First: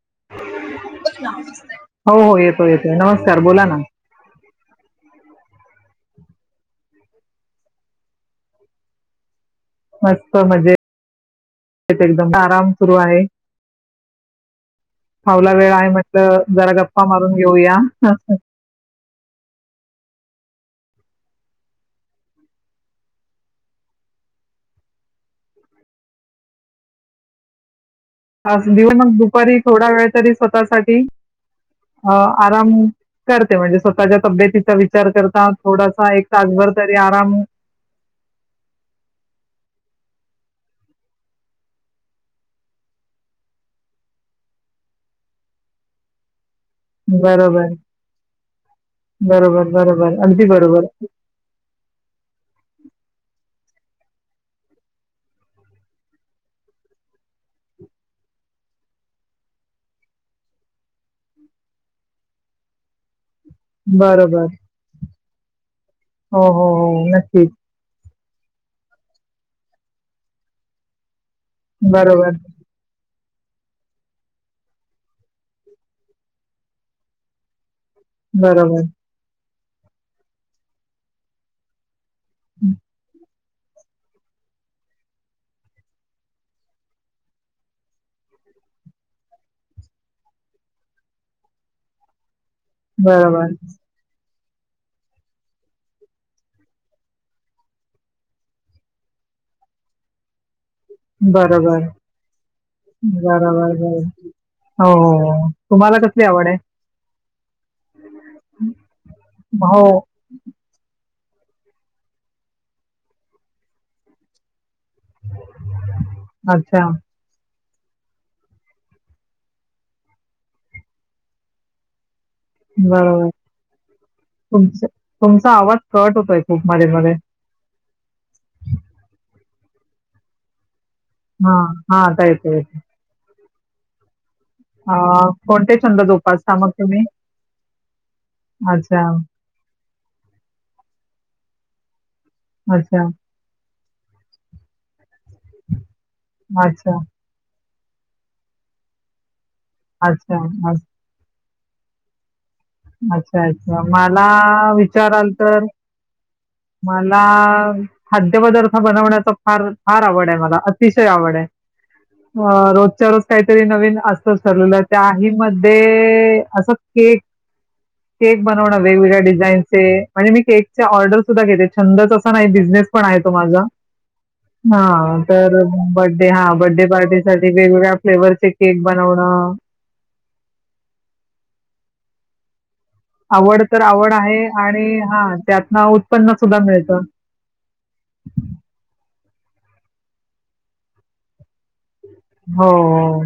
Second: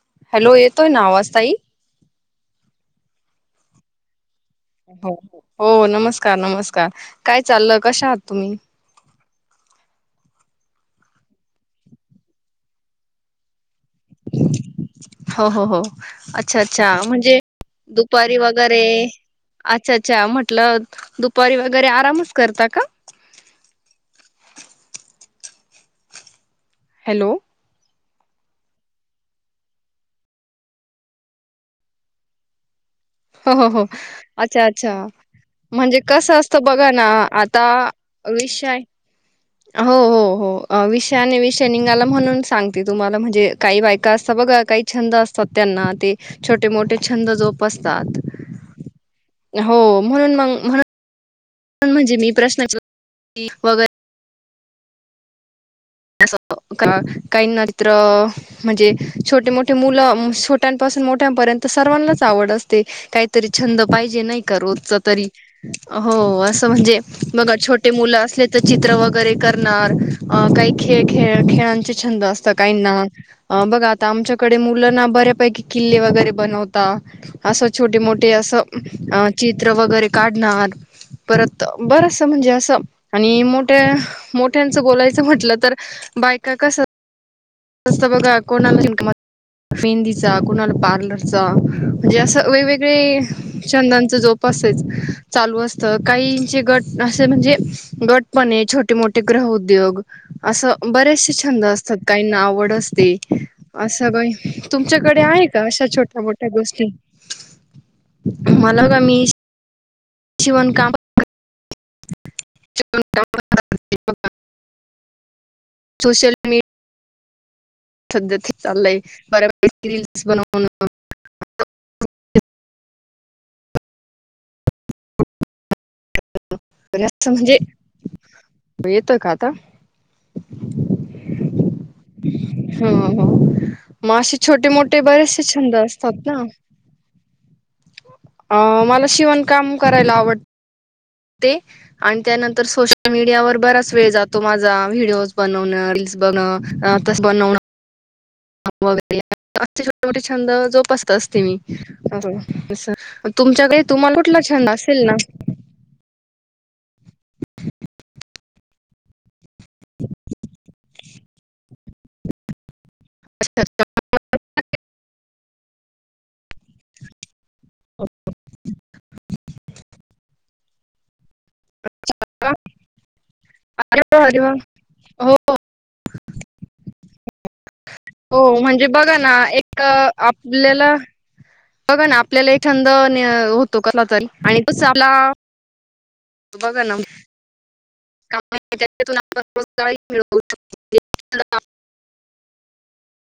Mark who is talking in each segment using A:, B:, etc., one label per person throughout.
A: [unintelligible]
B: Hello येतोय ना आवाज ताई?
A: हो हो, येतो येतोय नमस्कार! बोला ना.
B: हो हो, नमस्कार नमस्कार! काय चालल कशा आहात तुम्ही?
A: [inaudible] मस्त! मजेत एकदम आराम सुरू आहे.
B: हो
A: फावला
B: हो
A: वेळ
B: हो
A: आहे म्हटलं,
B: अच्छा
A: जरा
B: अच्छा
A: गप्पा मारून
B: म्हणजे
A: घेऊया.
B: दुपारी वगैरे अच्छा अच्छा! म्हटलं दुपारी वगैरे आरामच करता का?
A: [inaudible]
B: हॅलो!
A: आज देवू मग दुपारी थोडा वेळ तरी स्वतःसाठी अ- आराम
B: हो
A: करते
B: हो
A: म्हणजे,
B: हो
A: स्वतःच्या
B: अच्छा
A: तब्येतीचा
B: अच्छा
A: विचार करता
B: म्हणजे
A: थोडासा एक तासभर तरी आराम
B: अ विषाय
A: [inaudible]
B: हो हो हो, विषयाने विषय निघाला म्हणून सांगते तुम्हाला म्हणजे काही बायका असतं बघा का काही छंद असतात, त्यांना ते छोटे मोठे छंद
A: बरोबर
B: जोपसतात
A: बरोबर
B: हो,
A: बरोबर
B: म्हणून
A: अगदी
B: मग म्हणून
A: बरोबर
B: पण म्हणजे मी प्रश्न वगैरे [unintelligible] [unintelligible] काही नत्र म्हणजे छोटे मोठे मुलं छोट्यांपासून मोठ्यांपर्यंत सर्वांनाच आवड असते, काहीतरी छंद पाहिजे नाही
A: बरोबर
B: काही तरी. हो, असं म्हणजे बघा छोटे मुलं अस तर चित्र वगैरे करणार काही खेळ खेळ खेळांचे छंद
A: बरोबर
B: असत काही ना. बघा आता आमच्याकडे मुलंना बऱ्यापैकी किल्ले वगैरे बनवता अस छोटे मोठे
A: बरोबर
B: असं चित्र वगैरे काढणार, परत बरचं म्हणजे, असं आणि मोठ्या मोठ्यांचं बोलायचं म्हटलं तर बायका कसं असत बघा कोणाला मेंदीचा, कोणाला पार्लरचा म्हणजे असं वेगवेगळे
A: बरोबर
B: छंदांच जोप चालू असत काहीचे गट असे म्हणजे, गटपणे छोटे मोठे ग्र उद्योग असे बरेचसे
A: बरोबर
B: छन्द
A: बरोबर
B: असतात काहींना [unintelligible]
A: बरोबर ब
B: असं काही तुमच्याकडे आहे
A: हो-
B: का अशा
A: तुम्हाला
B: छोट्या
A: कसली आवड
B: मोठ्या
A: आहे? [inaudible]
B: गोष्टी मला का? मी-
A: हो
B: शिवण काम. [unintelligible] सोशल मी
A: अच्छा
B: सध्या ते चाललंय. बऱ्या पैकी रील्स बनवण.
A: बरोबर. तुमच -तुमचा आवाज- कट होतोय खूप मध्येे
B: वगैरे
A: मध्ये.
B: असं म्हणजे येतं का आता?
A: हा हा. आता येतोय.
B: म असेे छोटे
A: अ,
B: मोठे बरेचसे छंद
A: कोणते
B: असतात ना?
A: जोपासता मग तुम्ही?
B: अ
A: अच्छा,
B: मला शिवणकाम करायला आवड ते. आणि त्यानंतर
A: अच्छा,
B: सोशल मीडियावर बराच वेळ जातो माझा व्हिडिओज- बनवन, रील्स बन
A: अच्छा,
B: तसं बनवन- वगैरे असे छोटे मोठे
A: अच्छा,
B: छंद
A: अच्छा,
B: जोपासत असते मी. अस-
A: अच्छा अच्छा. मला
B: छंद असेल ना
A: विचाराल तर- मला खाद्यपदार्थ बनवण्याचा- फार- फार आवड आहे मला, अतिशय आवड आहे. अ दररोज काहीतरी नवीन असतच ठरलेलं. त्याही मध्ये असं केक- केक बनवणं वेगवेगळ्या डिझाईन चे. म्हणजे मी केकच्या ऑर्डर- सुध्दा घेते, छंदच असा नाही बिझनेस पण आहे तो माझा,
B: अरे वा अरे वा
A: हा
B: हो
A: तर बर्थ डे - हा बर्थ डे पार्टी साठी वेगवेगळ्या
B: हो
A: फ्लेवरचे केक
B: म्हणजे बघा ना
A: बनवणं, -
B: एक आपल्याला बघा ना आपल्यालाही छंद होतो
A: तर
B: कसला
A: आवड
B: तरी
A: आहे
B: आणि तोच आपला-
A: हां, त्यातनं उत्पन्न सुद्धा
B: बघा ना
A: मिळतं.
B: का [unintelligible] [unintelligible]
A: हो.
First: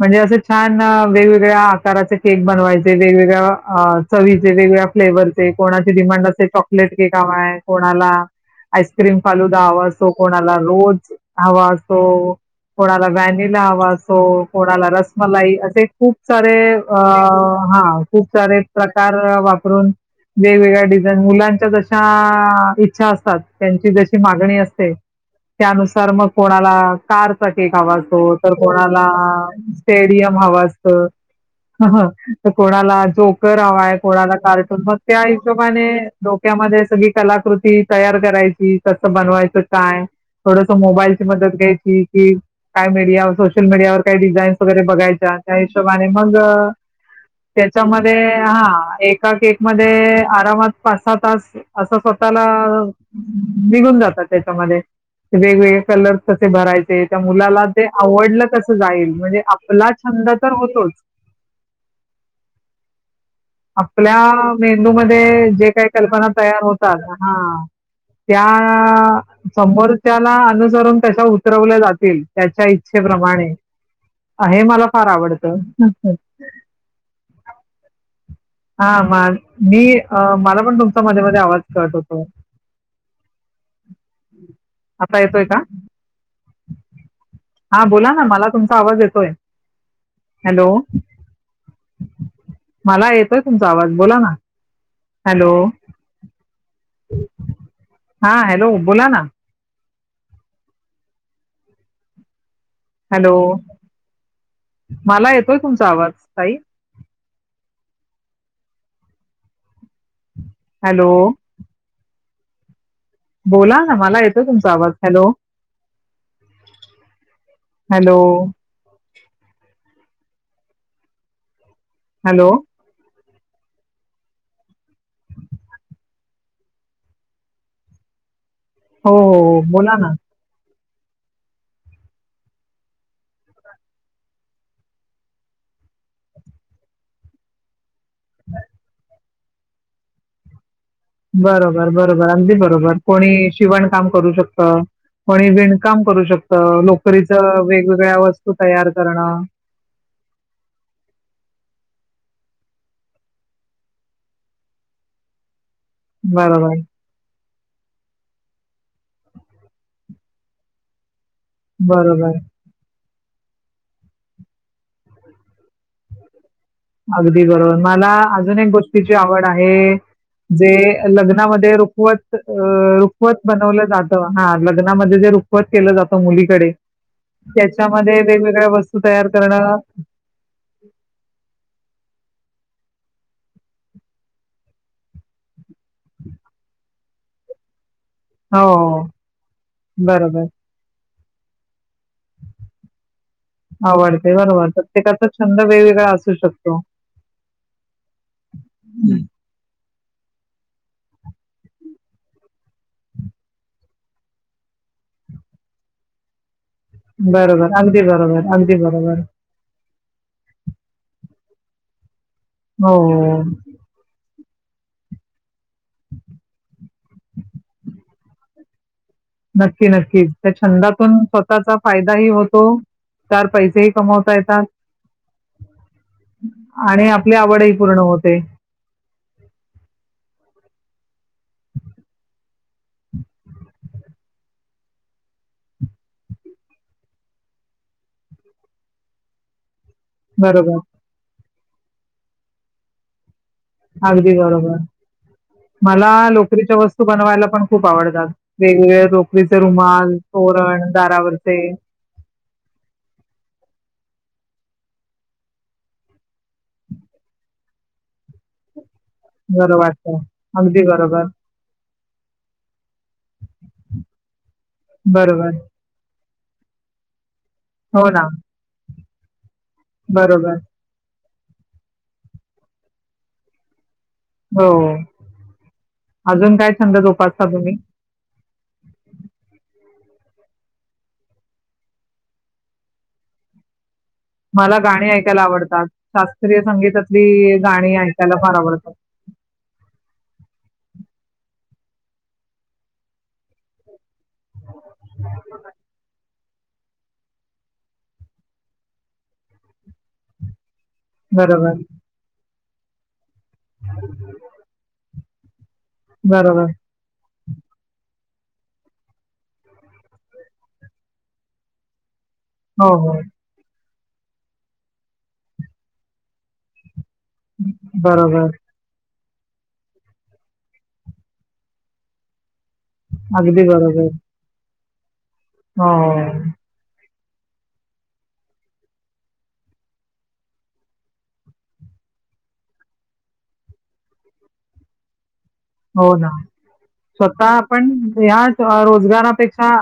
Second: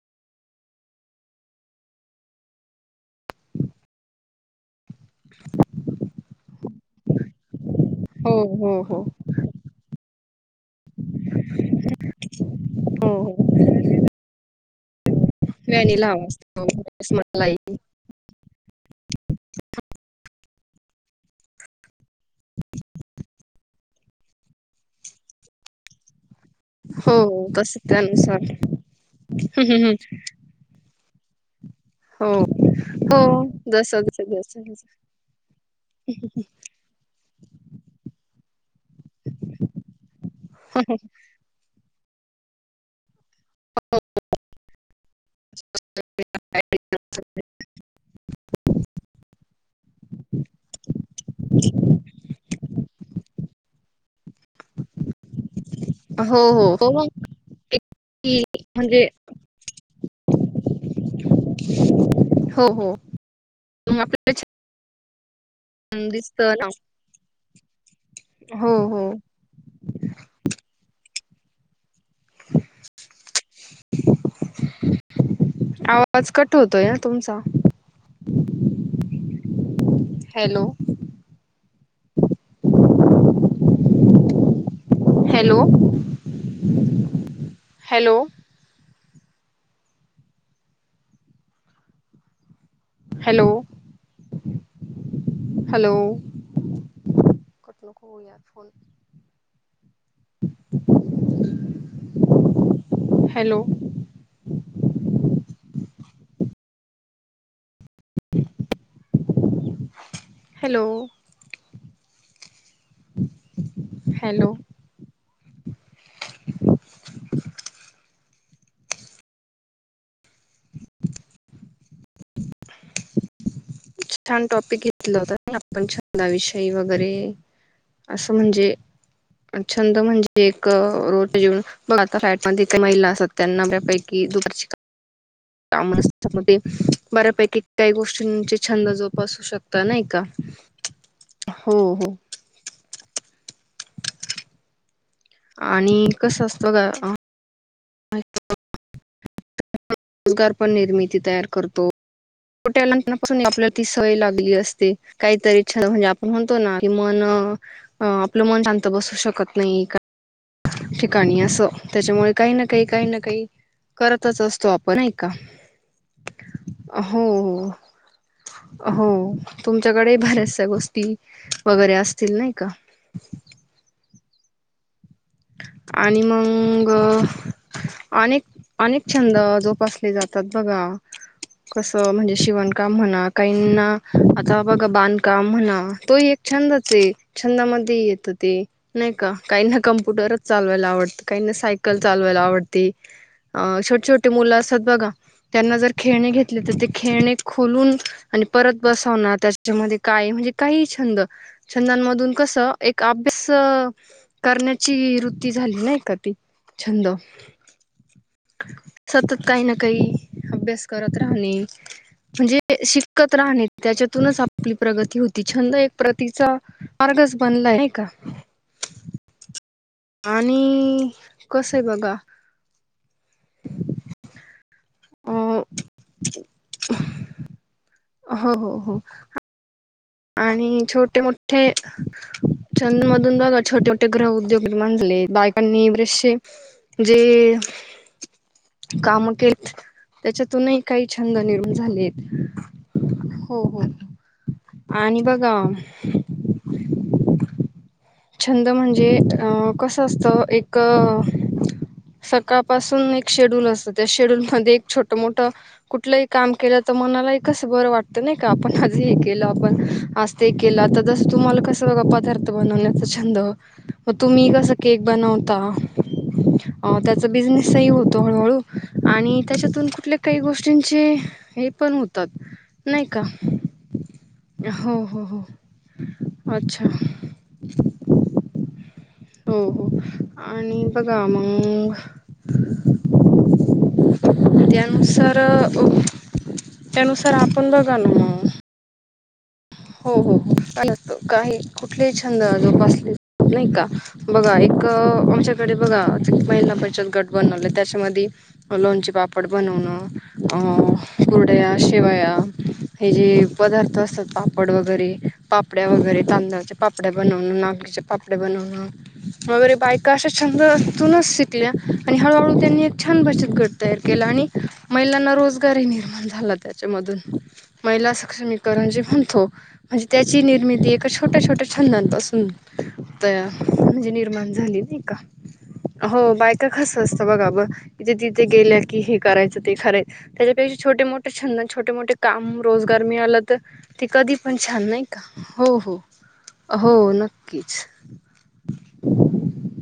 A: म्हणजे असं छान वेगवेगळ्या आकाराचे केक बनवायचे. वेगवेगळ्या चवीचे वेगवेगळ्या- फ्लेवरचे, कोणाची डिमांड असते चॉकलेट केक हवाय, कोणाला-
B: हो हो हो
A: आईस्क्रीम फालूदा हवा असतो, कोणाला रोझ हवा असतो. कोणाला
B: हो हो
A: व्हॅनिला हवा असो, कोणाला रसमलाई असे
B: व्हॅनिला
A: खूप
B: हवा
A: सारे अ-
B: असतो मला
A: हा खूप सारे प्रकार वापरून, - वेगवेगळ्या डिझाईन मुलांच्या जशा इच्छा असतात. त्यांची जशी मागणी असते- त्यानुसार मग- कोणाला
B: हो
A: कारचा
B: तस
A: केक हवा असतो,
B: त्यानुसार
A: तर कोणाला
B: हम्म, हम्म, हम्म.
A: स्टेडियम हव असतं. ह ह.
B: हो
A: त कोणाला
B: हो
A: जोकर
B: जस
A: हवाय,
B: जस
A: कोणाला
B: जस
A: कार्टुन,
B: जस
A: मग त्या हिशोबाने डोक्या मध्ये सगळी कलाकृती तयार करायची, कसं बनवायचं काय? थोडसं मोबाईलची मदत घ्यायची कि काय मीडिया- सोशल मीडियावर काही डिझाईनस वगैरे बघायच्या त्या हिशोबाने मग- त्याच्यामध्ये हा. एका केकमध्ये आरामात पाच सहा तास असं- स्वःला निघून जातात त्याच्यामध्ये वेगवेगळे कलर
B: हो
A: कसे
B: हो
A: भराय
B: हो
A: चे त्या
B: मग
A: मुलाला
B: एक
A: ते
B: की
A: आवडलं कस जाईल? म्हणजे आपला छंद तर होतोच-
B: हो हो. मग
A: आपल्या
B: आपल्याला
A: मेंदूमध्ये जे काही
B: छान
A: कल्पना
B: दिसत
A: तयार
B: ना
A: होतात. हा.
B: हो हो
A: त्या- समोरच्याला अनुसरुण कशा उ उतरवल्या जातील त्याच्या इच्छेप्रमाणे, हे मला फार आवडतं.
B: आवाज कट होतोय हं तुमचा.
A: हा म मी मला
B: हॅलो
A: पण तुमचा मध्ये मध्ये आवाज कट होतो. आता येतोय का?
B: हॅलो
A: हा बोला
B: हॅलो
A: ना. मला तुमचा आवाज ये होय, हॅलो! मला ये येतोय
B: हॅलो
A: तुमचा आवाज बोला ना, हॅलो!
B: हॅलो कट नको होऊ
A: हा,
B: यार फोन.
A: हॅलो! बोला ना. हॅलो! मला येतोय तुमचा आवाज ताई.
B: [unintelligible]
A: हॅलो! बोला ना, मला येतोय
B: हॅलो
A: तुमचा आवाज हॅलो! हॅलो! हॅलो!
B: छान! टॉपिक घेतला होता ना, आपण छंद विषय वगैरे असं म्हणजे
A: हो हो बोला
B: छंद
A: ना
B: म्हणजे रोज घेऊ आता फ्लॅट मध्ये महिला असतात त्यांना बऱ्यापैकी दुपारची काम नसतात, म ते बऱ्यापैकी काही गोष्टींची छंद जोपासू शकता नाही का? हो
A: बरोबर
B: हो
A: बरोबर अगदी बरोबर कोणी शिवण काम करू शकत. कोणी विणकाम
B: आणि
A: करू
B: कसं
A: शकत,
B: असतं
A: लोकरीच वेगवेगळ्या वस्तू तयार करणं
B: रोजगार पण निर्मिती तयार करतो? लहानपणापासून आपल्याला तीच सवय लागली असते, काहीतरी अच्छा! म्हणजे आपण म्हणतो
A: बरोबर
B: ना, कि मन अ आपलं मन शांत बसू शकत नाही. [unintelligible] काही असो त्याच्यामुळे
A: बरोबर
B: काही ना काही काही ना काही करतच असतो आपण नाही का? हो
A: अगदी बरोबर मला अजून एक
B: हो हो
A: गोष्टीची आवड आहे
B: तुमच्याकडे बऱ्याचशा
A: जे
B: गोष्टी
A: लग्नामध्ये ते
B: वगैरे
A: रुखवत
B: असतील
A: अ
B: नाही का
A: रुखवत बनवल जात हा लग्नामध्ये लग्नामध्ये जे रुखवत केलं जात,
B: आणि
A: मुलीकडे
B: मग
A: त्याच्यामध्ये वेगवेगळ्या वस्तू तयार करणं
B: हे जातात बघा कस म्हणजे [unintelligible] विणकाम म्हणा कहीना बांधकाम म्हणा तो एक छंदच आहे. [unintelligible] मध्ये येत ते
A: हो,
B: नाही का, काहींना कॅम्पुटर
A: बरोबर.
B: चालवायला आवडतं काहींना सायकलच सायकल चालवायला आवडती, अ छोटे छोटे
A: आवडते,
B: मुले
A: बरोबर.
B: असतात बघा
A: प्रत्येकाचा छंद
B: त्यांना जर
A: वेगवेगळा
B: खेळणे
A: असू
B: घेतले, तर
A: शकतो.
B: ते खेळणे खोलून आणि परत बसवणार त्याच्यामध्ये काय म्हणजे, काही छंद छंदांमधून कस एक अभ्यास करण्याचा ची रूती झाली नाही का ती? छंद
A: बरोबर अगदी बरोबर अगदी बरोबर.
B: सतत काही ना काही अभ्यास करत राहणे म्हणजे,
A: हो,
B: शिकत राहणे त्याच्यातूनच आपण आपली प्रगती होती, छंद एक प्रगतीचा मार्गच बनलाय नाही का?
A: नक्की नक्कीच त्या
B: आणि
A: छंदातून स्वतःचा
B: कसं आहे बघा
A: फायदा ही होतो. चार पैसेही कमावता येतात.
B: अ
A: आणि आपली आवडही पूर्ण होत
B: हो हो हो, आणि छोटे मोठे छंदमधून बघा छोटे छोटे गृह उद्योग निर्माण झाले, बायकांनी बरेचसे जे
A: [inaudible]
B: काम केलेत
A: बरोबर,
B: त्याच्यातूनही काही छंद निर्माण झालेत.
A: अगदी बरोबर
B: आणि बघा
A: मला लोकरीच्या वस्तू बनवायला पण खूप आवडत.
B: छंद
A: वेगवेगळ्या
B: म्हणजे अ
A: लोकरीचे
B: कसं
A: रुमाल,
B: असतं एक
A: तोरण दारावरचे
B: सकाळपासून एक शेड्यूल असतं, त्या शेड्यूल मध्येह एक छोट मोठ कुठही काम केलं, तर मनालाही कसं बरं वाटत नाही का? आपण हे केल आपण
A: बरं वाटतं
B: आज ते केल,
A: अगदी
B: तस
A: बरोबर
B: तुम्हाला कस काही पदार्थ बनव छंद मग तुम्ही कस केक
A: बरोबर
B: बनवता त्याचा बिझनेसही
A: हो
B: होतो,
A: ना
B: हळूहळू आणि त्याच्यातून कुठल्या काही
A: बरोबर
B: गोष्टींची हे पण होतात, नाही का?
A: हो,
B: हो हो
A: अजून काय
B: अच्छा
A: छंद जोपासतात?
B: [unintelligible] हो हो. आणि बघा मग
A: मला गाणी
B: त्यानुसार
A: ऐकायला आवडतात शास्त्रीय संगीतातली
B: त्यानुसार आपण
A: गाणी
B: बघा ना
A: ऐकायला
B: मग
A: फार आवडतात
B: हो हो हो, काही कुठलेही छंद आ जोपासले नाही का? बघा एक आमच्याकडे बघा महिला पचत गट बनवले, त्याच्यामध्ये लोणचे पापड बनवलं अ
A: बरोबर
B: कुरडया, शेवया हे जे पदार्थ असतात, पापड वगैरे पापड्या वगैरे
A: बरोबर
B: तांदळाचे पापड्या बनवून नागणीचे पापड डे बनवणं वगैरे बायका अशा छंद अजूनच शिकल्या. आणि हळूहळू त्यांनी
A: हो
B: एक
A: हो
B: छान बचत गट तयार केला आणि, महिलांना रोजगारही निर्माण झाला त्याच्यामधून. महिला
A: बरोबर
B: सक्षमीकरण जे म्ह म्हणतो, म्हणजे त्याची निर्मिती एका छोट्या छोट्या छंदानपासून त
A: अगदी बरोबर
B: म्हणजे निर्माण झाली नाही का? हो. बायका कस अस बघा ब. जे जिथे गेल्या की हे करायचं ते करायच, त्याच्यापेक्षा छोटे मोठे छंद अन छोटे मोठे काम रोजगार मिळालं तर ते कधी पण छान नाही का?
A: हो ना.
B: हो
A: स्वतः
B: नक्कीच
A: आपण ह्या रोजगारापेक्षा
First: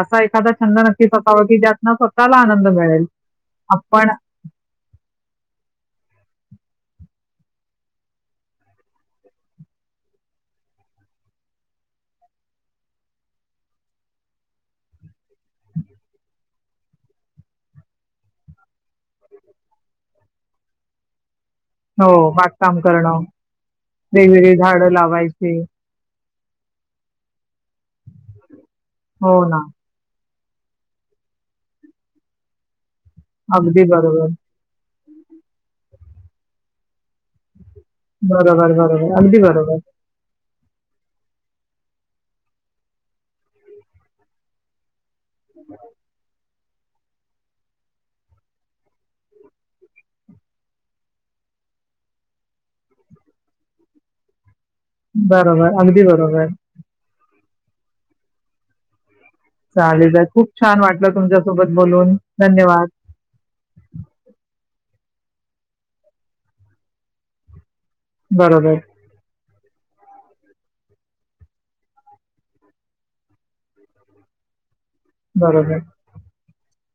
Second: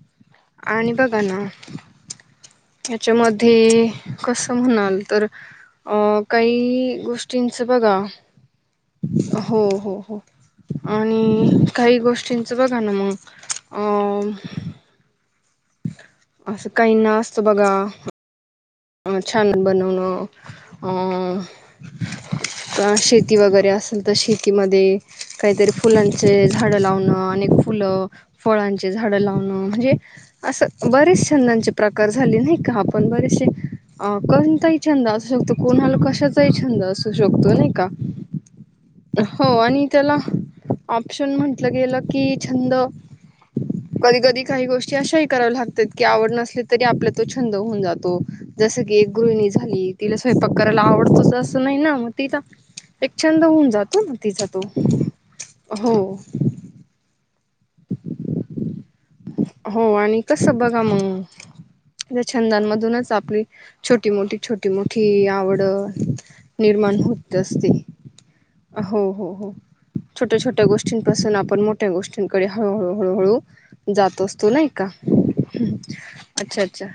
A: असा एखादा छंद
B: आणि
A: नक्कीच
B: बघा ना,
A: असावा की ज्यातनं स्वतःला आनंद मिळेल
B: याच्यामध्ये
A: आपण
B: कसं म्हणाल तर अ -काई गोष्टींच बघा, हो हो हो. आणि काही गोष्टींचं बघा ना मग, अ असं काही ना असत बघा छान बनवन अ
A: हो बागकाम
B: अ
A: करणं
B: -शेती वगैरे असेल तर
A: वेगवेगळी
B: शेतीमध्ये,
A: झाडं लावायची
B: काहीतरी फुलां चे झाड लावण, आणि फुलं. फळांचे झाड
A: हो
B: लावणं
A: ना
B: म्हणजे असं बरेच छंदांचे प्रकार झाले नाही का आपण बरेचसे
A: अगदी
B: अ-
A: बरोबर
B: पण काही छंद असू शकतो. कोणाला कशाचा छंद असू शकतो नाही का.
A: बरोबर बरोबर अगदी
B: हो
A: बरोबर
B: आणि त्याला ऑप्शन म्हटलं गेलं की छंद, कधी कधी काही गोष्टी अशा ही कराव लागतात की आवड नसली तरी आपला तो छंद होऊन जातो. जस की एक गृहिणी झाली, तिला स्वयंपाक करायला आवडतोच असं नाही ना मग तिजा एक छंद होऊन जातो ना तिचा तो,
A: बरोबर
B: हो.
A: अगदी बरोबर
B: हो
A: चालेल
B: आणि कस
A: खूप छान
B: बघा मग.
A: वाटलं तुमच्यासोबत बोलून
B: त्या
A: धन्यवाद
B: छंदांमधूनच आपली छोटी मोटी छोटी मो टी आवड निर्माण होत असते.
A: बरोबर
B: हो हो हो. छोट्या छोट्या गोष्टींपासून आपण मोठ्या गोष्टींकडे हळूहळू हळूहळू जात असतो नई का?
A: बरोबर
B: हम्म अच्छा अच्छा.